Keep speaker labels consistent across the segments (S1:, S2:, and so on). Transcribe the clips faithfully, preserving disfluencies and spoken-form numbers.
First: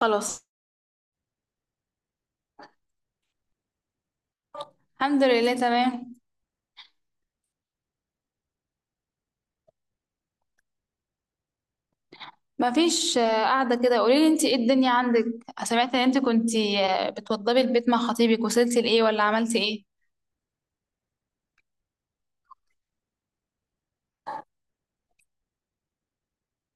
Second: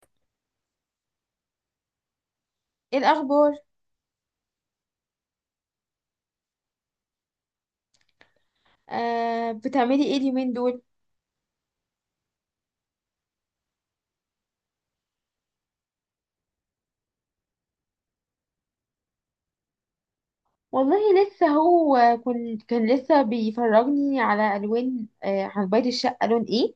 S1: خلاص.
S2: ايه الاخبار؟
S1: الحمد لله، تمام.
S2: آه، بتعملي ايه اليومين دول؟
S1: مفيش آه، قاعدة كده. قوليلي انت ايه الدنيا عندك؟ سمعت ان انت كنت بتوضبي البيت مع خطيبك، وصلتي لايه ولا عملتي ايه؟
S2: والله لسه هو كن كان لسه بيفرجني على الوان آه عن بيت الشقه لون ايه؟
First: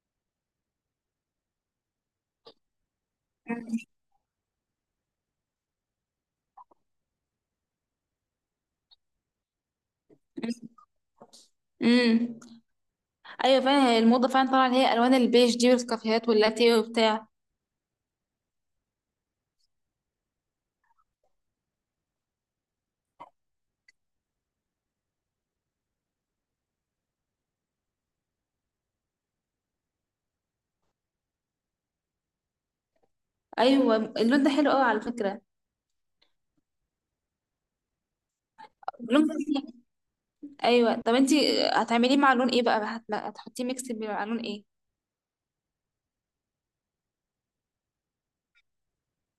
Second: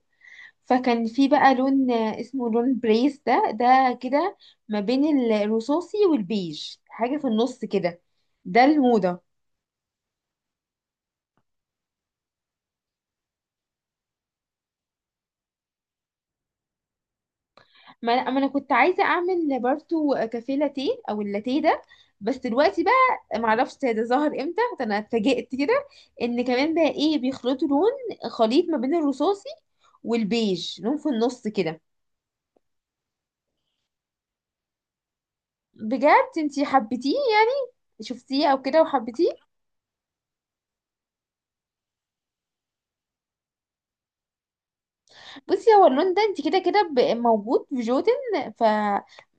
S2: فكان في بقى لون آه اسمه لون بريس ده ده كده، ما بين الرصاصي والبيج، حاجه في النص كده. ده الموضه.
S1: امم. ايوه فعلا، هي الموضة فعلا طالعة، اللي هي الوان البيج دي والكافيهات واللاتيه وبتاع.
S2: ما انا ما أنا كنت عايزه اعمل برضو كافيه لاتيه او اللاتيه ده. بس دلوقتي بقى معرفش ده ظهر امتى، ده انا اتفاجئت كده ان كمان بقى ايه، بيخلطوا لون، خليط ما بين الرصاصي والبيج، لون في النص كده.
S1: ايوه، اللون ده حلو قوي على فكرة.
S2: بجد؟ انتي حبيتيه يعني؟ شفتيه او كده
S1: اللون
S2: وحبيتيه؟
S1: ده جميل. ايوه، طب انت هتعمليه مع لون ايه بقى، هت- هتحطيه ميكس مع لون ايه؟
S2: بصي، هو اللون ده انت كده كده ب- موجود في جوتن، ف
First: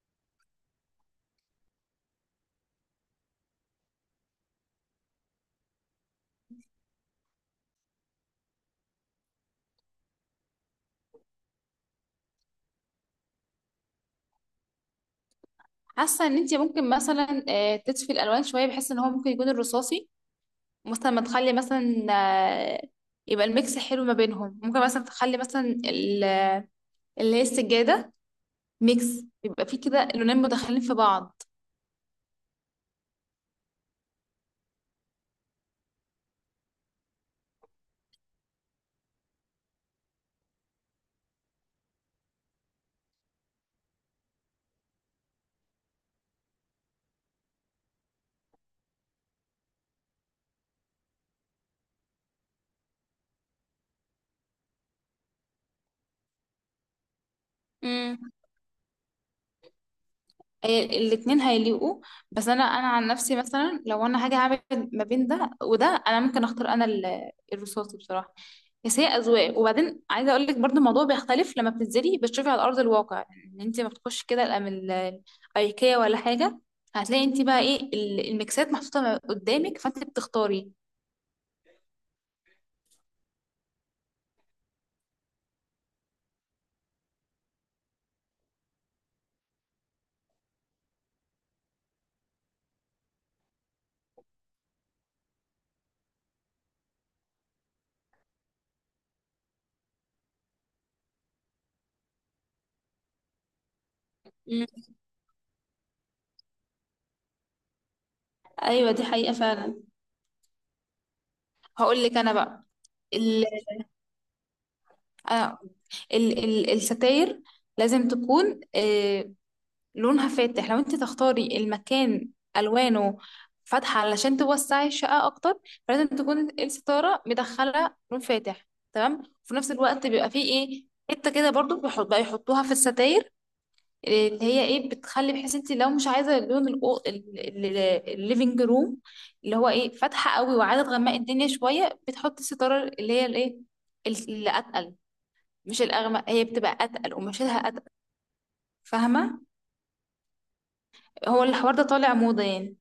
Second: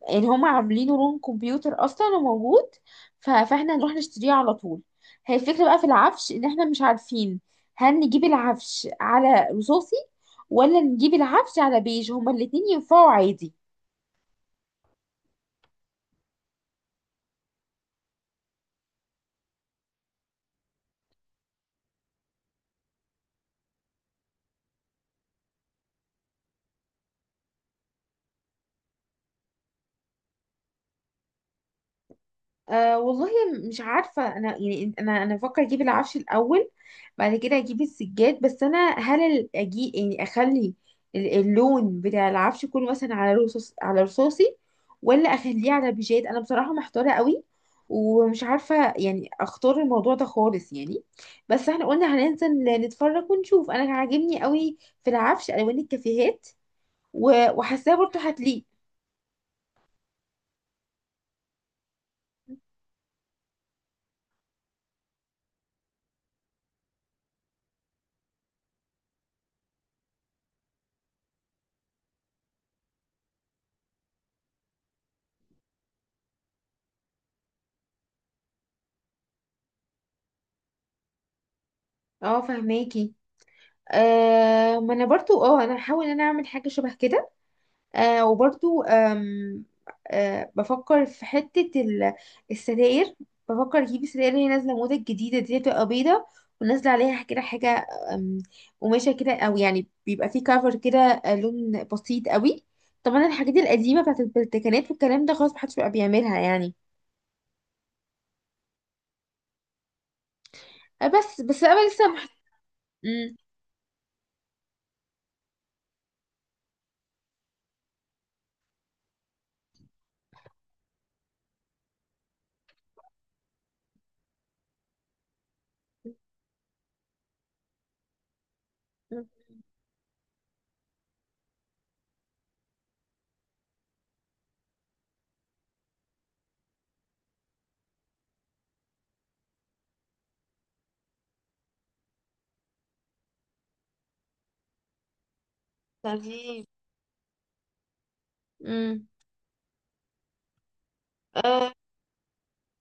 S2: يعني هما عاملينه لون كمبيوتر اصلا وموجود، ف... فاحنا هنروح نشتريه على طول. هي الفكرة بقى في العفش ان احنا مش عارفين هل نجيب العفش على رصاصي، ولا نجيب العفش على بيج؟ هما الاتنين ينفعوا عادي.
S1: حاسة ان انت ممكن مثلا آه، تطفي الالوان شوية، بحيث ان هو ممكن يكون الرصاصي مثلا. ما تخلي مثلا آه، يبقى الميكس حلو ما بينهم. ممكن مثلا تخلي مثلا ال- اللي هي السجادة ميكس، يبقى فيه كده لونين مدخلين في بعض.
S2: أه والله، مش عارفة. أنا يعني أنا أنا بفكر أجيب العفش الأول، بعد كده أجيب السجاد. بس أنا هل ال- أجي يعني أخلي ال- اللون بتاع العفش كله مثلا على رصاص على رصاصي، ولا أخليه على بيجات؟ أنا بصراحة محتارة قوي، ومش عارفة يعني أختار الموضوع ده خالص يعني. بس احنا قلنا هننزل نتفرج ونشوف. أنا عاجبني قوي في العفش ألوان الكافيهات، و- وحاساه برضه هتليق.
S1: آه، الاتنين هيليقوا. بس انا انا عن نفسي مثلا لو انا هاجي اعمل ما بين ده وده، انا ممكن اختار انا ال- الرصاصي بصراحه. بس هي اذواق، وبعدين عايزه اقول لك برضو، الموضوع بيختلف لما بتنزلي بتشوفي على ارض الواقع. ان انت ما بتخش كده الأم- ال- الايكيا ولا حاجه. هتلاقي انت بقى ايه ال- الميكسات محطوطه قدامك، فانت بتختاري.
S2: اه، فهماكي. آه ما انا برضو اه انا هحاول ان انا اعمل حاجه شبه كده. آه وبرضو، آم آه بفكر في حته ال- الستاير. بفكر اجيب الستاير، اللي هي نازله موضه الجديده دي، بتبقى بيضه ونازله عليها كده حاجه، آم، قماشه كده، او يعني بيبقى فيه كفر كده، آه، لون بسيط قوي. طبعا الحاجات القديمه بتاعت
S1: مم.
S2: البلتكنات والكلام ده، خلاص محدش بقى بيعملها يعني.
S1: ايوه دي حقيقه فعلا.
S2: آه بس بس انا
S1: هقول
S2: لسه
S1: لك
S2: مح...
S1: انا بقى
S2: مم.
S1: ال... آه، ال... ال... الستاير لازم تكون آه، لونها فاتح. لو انت تختاري المكان الوانه فاتحه علشان توسعي الشقه اكتر، فلازم تكون الستاره مدخله لون فاتح تمام. وفي نفس الوقت بيبقى فيه ايه، حته كده برضو بيحط بقى يحطوها في الستاير، اللي هي ايه بتخلي، بحيث انت لو مش عايزه لون الليفنج روم اللي هو ايه فاتحه قوي وعايزه تغمقي الدنيا شويه، بتحطي الستاره اللي هي الايه اللي اتقل. مش الاغمق، هي
S2: تمام.
S1: بتبقى اتقل ومشيلها اتقل،
S2: مم.
S1: فاهمه؟ هو
S2: آه،
S1: الحوار ده طالع موضه يعني.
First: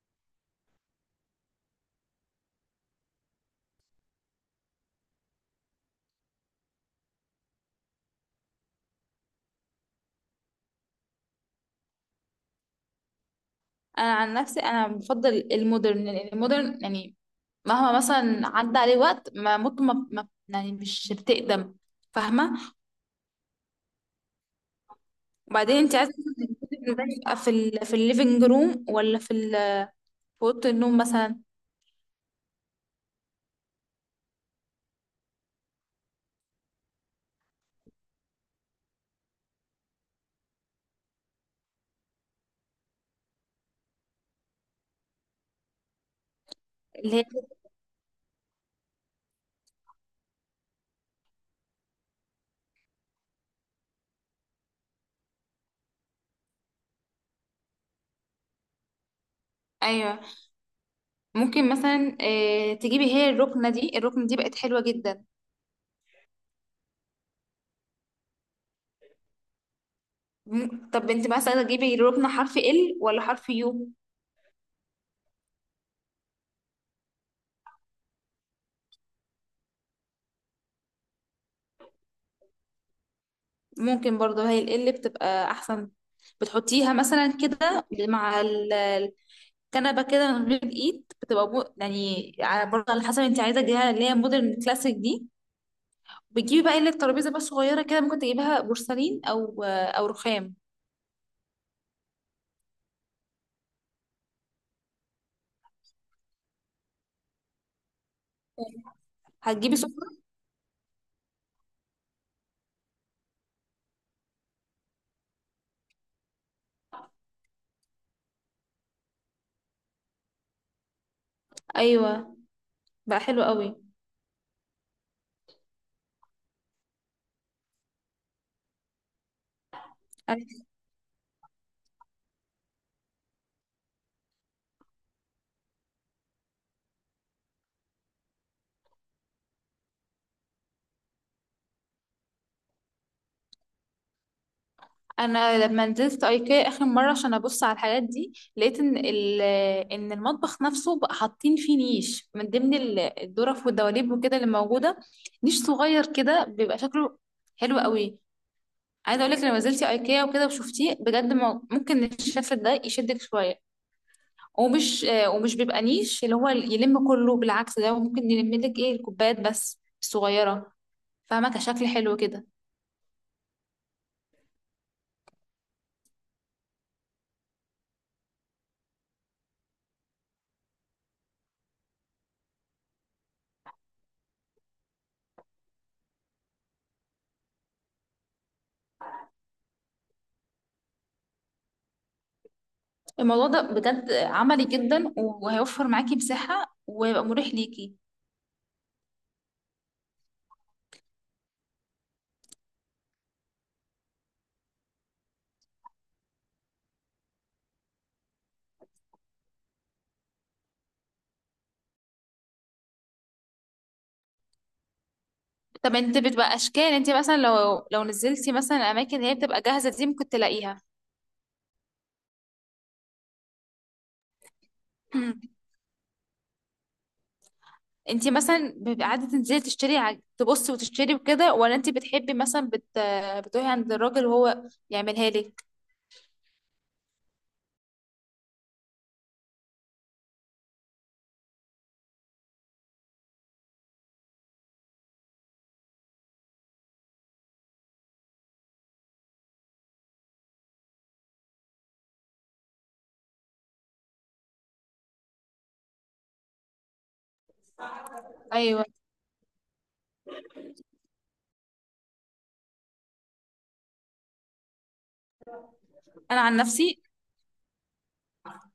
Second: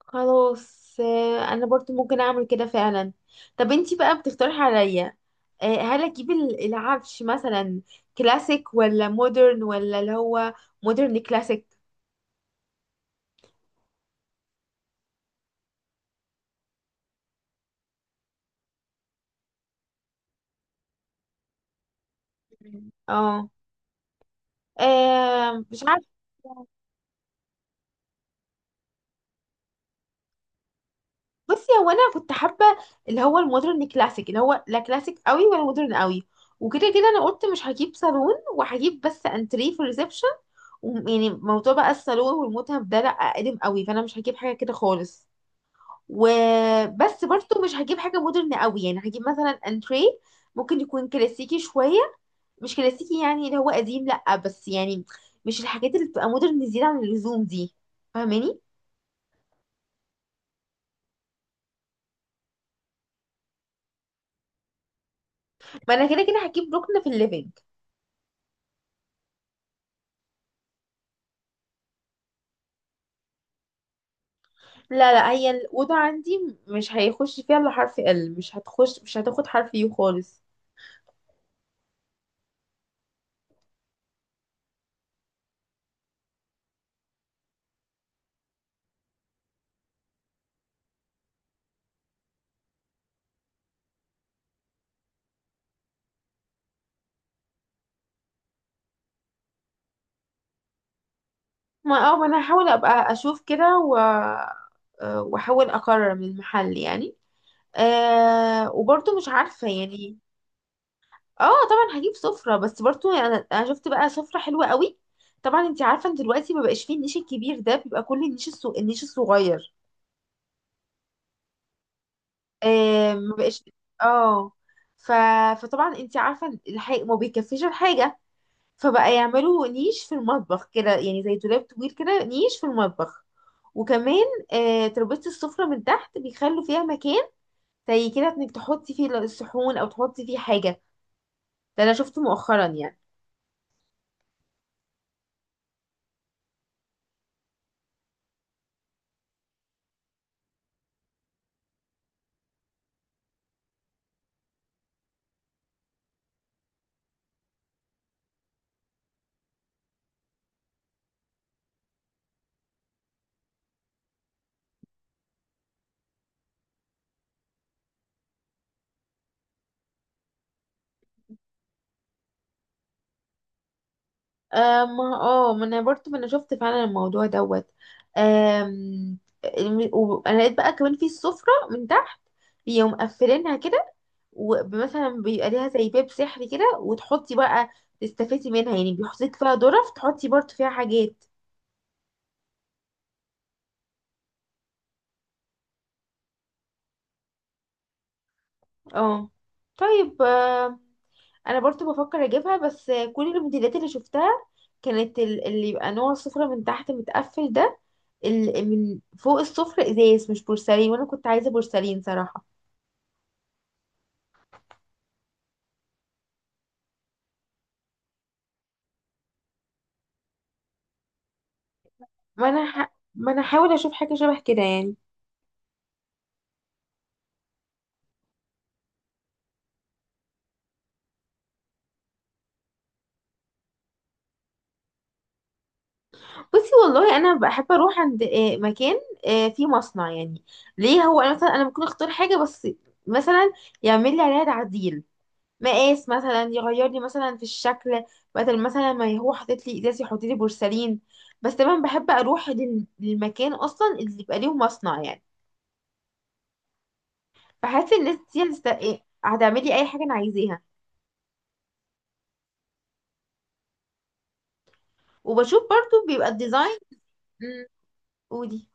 S2: خلاص، آه، انا برضو ممكن اعمل كده فعلا. طب انتي بقى بتقترحي عليا، آه، هل اجيب ال- العفش مثلا كلاسيك ولا مودرن، ولا اللي هو مودرن كلاسيك؟
S1: انا عن نفسي انا بفضل المودرن، لان المودرن يعني مهما مثلا عدى عليه وقت، ما ممكن ما ما- يعني مش بتقدم، فاهمه؟
S2: مم. اه. آه،
S1: وبعدين
S2: مش
S1: انت
S2: عارفه.
S1: عايزه مثلاً تبقى في ال في الليفنج روم، ولا في ال- في اوضه النوم مثلا
S2: بصي، هو انا كنت حابه اللي هو المودرن كلاسيك، اللي هو لا كلاسيك قوي ولا مودرن قوي. وكده كده انا قلت مش هجيب صالون، وهجيب بس انتريه في الريسبشن، يعني موضوع بقى الصالون والمتهم ده لا قديم قوي، فانا مش هجيب حاجه كده خالص.
S1: اللي
S2: وبس
S1: هي
S2: برضو مش هجيب حاجة مودرن قوي، يعني هجيب مثلا انتريه ممكن يكون كلاسيكي شوية، مش كلاسيكي يعني اللي هو قديم، لأ، بس يعني مش الحاجات اللي بتبقى مودرن زيادة عن اللزوم دي. فاهماني؟
S1: ايوه. ممكن مثلا آه، تجيبي هي الركنه دي، الركنه دي بقت حلوه جدا.
S2: ما انا كده كده هجيب ركن في الليفينج.
S1: مم- طب انت مثلا تجيبي الركنه حرف ال ولا حرف يو؟
S2: لا، لا، هي الأوضة عندي مش هيخش فيها الا حرف ال، مش هتخش مش هتاخد حرف يو خالص.
S1: ممكن برضه هي ال L بتبقى احسن. بتحطيها مثلا كده مع كنبه كده من غير ايد بتبقى بو... يعني على برضه على حسب انت عايزه تجيبها، اللي هي مودرن كلاسيك دي. بتجيبي بقى اللي الترابيزه بس صغيره كده، ممكن تجيبها بورسلين او او رخام.
S2: ما اه ما انا هحاول ابقى اشوف كده، و آه، واحاول اقرر من المحل يعني. أه وبرضه مش عارفة
S1: هتجيبي سفرة؟
S2: يعني. اه طبعا هجيب سفرة، بس برضو يعني انا انا شفت بقى سفرة حلوة قوي. طبعا انت عارفة ان دلوقتي ما بقاش فيه النيش الكبير ده، بيبقى كل النيش الصو... النيش الصغير.
S1: ايوه
S2: آه
S1: بقى
S2: ما
S1: حلو
S2: بقاش.
S1: قوي.
S2: اه. ف... فطبعا انت عارفة الحي... ما بيكفيش الحاجة، فبقى يعملوا نيش في
S1: انا
S2: المطبخ كده، يعني زي دولاب طويل كده، نيش في المطبخ. وكمان، آه تربيزة السفرة من تحت بيخلوا فيها مكان، زي كده انك تحطي فيه الصحون او تحطي فيه حاجة. ده انا شفته مؤخرا يعني.
S1: أنا لما نزلت ايكيا اخر مره عشان ابص على الحاجات دي، لقيت ان ال... ان المطبخ نفسه بقى حاطين فيه نيش من ضمن ال- الدرف والدواليب وكده اللي موجوده. نيش صغير كده بيبقى شكله حلو قوي. عايزه اقول لك، لو نزلتي ايكيا وكده وشفتيه بجد، ما- ممكن الشفت ده يشدك شويه. ومش آه، ومش بيبقى نيش اللي هو يلم كله، بالعكس ده ممكن يلم لك ايه الكوبايات بس الصغيره، فاهمه؟ كشكل حلو كده.
S2: آه ما اه ما انا برضه ما انا شفت فعلا الموضوع دوت. آم، الم- و- انا لقيت بقى كمان في السفرة من تحت، بيقوم مقفلينها كده، ومثلا بيبقى ليها زي باب سحري كده، وتحطي بقى، تستفيدي منها يعني، بيحطيك فيها ظرف تحطي برضه فيها حاجات.
S1: الموضوع ده بجد عملي جدا، وهيوفر معاكي مساحه، ويبقى مريح ليكي.
S2: اه، طيب. آه انا برضه بفكر اجيبها، بس كل الموديلات اللي شفتها كانت ال- اللي يبقى نوع السفرة من تحت متقفل ده، ال- من فوق السفرة ازاز، مش بورسلين، وانا كنت عايزة بورسلين صراحة.
S1: طب انت بتبقى اشكال، انت مثلا لو لو نزلتي مثلا اماكن هي بتبقى جاهزه دي ممكن تلاقيها.
S2: ما انا ح... ما انا هحاول اشوف حاجه شبه كده يعني.
S1: انتي مثلا بيبقى قاعده تنزلي تشتري ع- تبصي وتشتري وكده، ولا انتي بتحبي مثلا بت... بتروحي عند الراجل وهو يعملها لك؟
S2: بصي، والله انا بحب اروح عند آه، مكان، آه، فيه مصنع يعني. ليه؟ هو انا مثلا انا ممكن اختار حاجه، بس مثلا يعمل لي عليها تعديل، مقاس مثلا، يغير لي مثلا في الشكل، بدل مثلا ما هو حاطط لي ازاز يحط لي بورسلين. بس طبعا بحب اروح لل- للمكان اصلا اللي يبقى ليه مصنع، يعني فحاسس الناس دي هتست-
S1: ايوه
S2: إيه، هتعمل لي اي حاجه انا عايزاها. وبشوف برضو بيبقى
S1: انا عن
S2: الديزاين.
S1: نفسي
S2: مم، قولي.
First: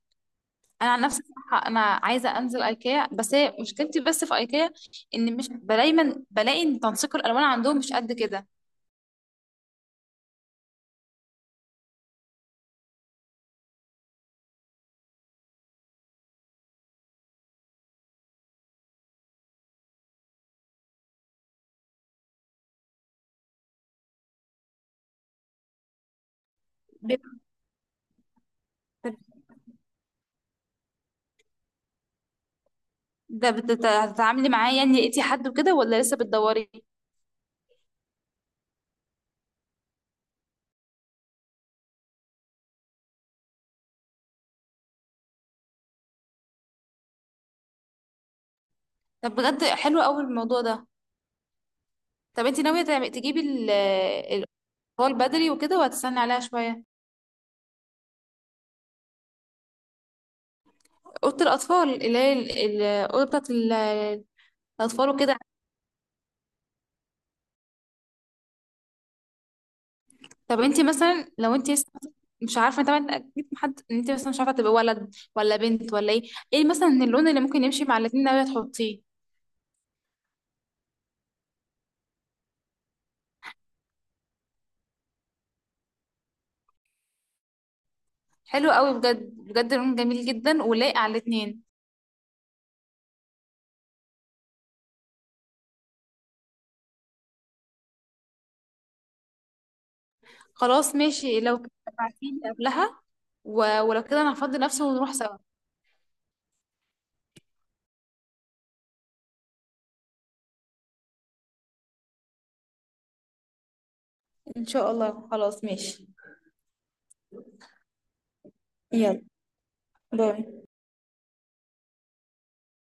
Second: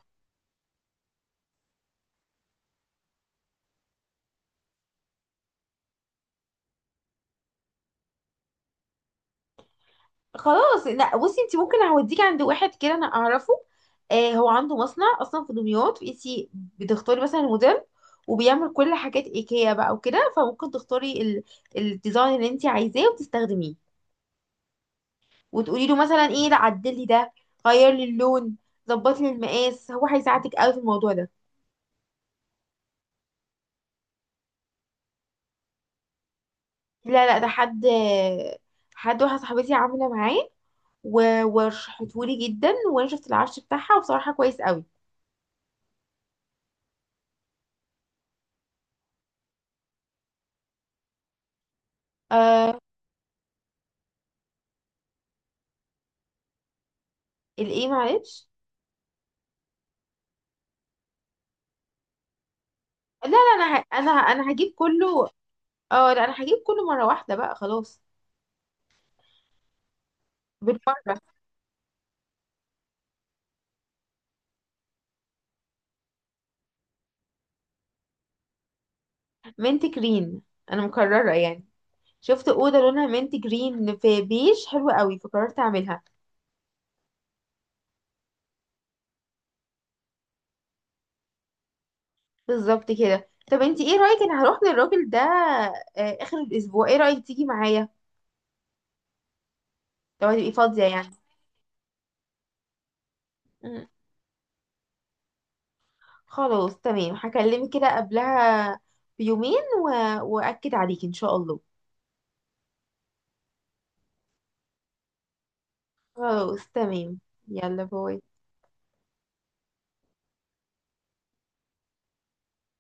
S1: انا عن نفسي صراحة انا عايزه انزل ايكيا. بس هي مشكلتي بس في ايكيا، ان مش دايما بلاقي ان تنسيق الالوان عندهم مش قد كده.
S2: خلاص، لا، بصي، انت ممكن اوديكي عند واحد كده انا اعرفه. آه هو عنده مصنع اصلا في دمياط. انت بتختاري مثلا الموديل، وبيعمل كل حاجات ايكيا بقى وكده، فممكن تختاري ال... الديزاين اللي انت عايزاه وتستخدميه، وتقولي له مثلا ايه، لا عدلي ده،
S1: بت-
S2: غير لي اللون، ظبط لي المقاس. هو هيساعدك قوي في الموضوع ده.
S1: ده بتت- هتتعاملي معاه يعني، لقيتي حد وكده ولا لسه بتدوري؟
S2: لا، لا، ده حد حد واحده صاحبتي عامله معاه، و- ورشحتهولي جدا، وانا شفت العفش بتاعها وبصراحه كويس قوي.
S1: طب بجد حلو قوي الموضوع ده. طب انتي
S2: آه
S1: ناويه تعم- تجيبي ال- الاطفال بدري وكده، وهتستني عليها شويه؟
S2: الايه؟ معلش.
S1: اوضه الاطفال اللي هي ال- ال- الاوضه
S2: لا، لا،
S1: بتاعت
S2: انا ه... انا
S1: ال-
S2: انا هجيب
S1: الاطفال
S2: كله.
S1: وكده.
S2: اه لا، انا هجيب كله مره واحده بقى خلاص.
S1: طب انت
S2: بالمره.
S1: مثلا لو انت لسه مش عارفه طبعا، اكيد محد ان انت مثلا مش عارفه تبقى ولد ولا بنت ولا ايه. ايه مثلا اللون اللي ممكن يمشي مع الاتنين ناويه تحطيه؟
S2: منت جرين. انا مكرره يعني، شفت اوضه لونها منت جرين في بيج حلوه قوي، فقررت اعملها.
S1: حلو قوي، بجد بجد لون جميل جدا ولايق على الاتنين.
S2: بالظبط كده. طب انت ايه رايك، انا هروح للراجل ده آه، اخر الاسبوع، ايه رايك تيجي معايا، لو هتبقي فاضيه
S1: خلاص
S2: يعني؟
S1: ماشي، لو كده ابعتيلي قبلها، و...
S2: مم.
S1: ولو كده انا هفضي نفسي ونروح سوا.
S2: خلاص تمام، هكلمك كده قبلها بيومين و... واكد عليك ان شاء الله.
S1: ان شاء الله خلاص ماشي.
S2: خلاص تمام. يلا، باي.
S1: يلا باي.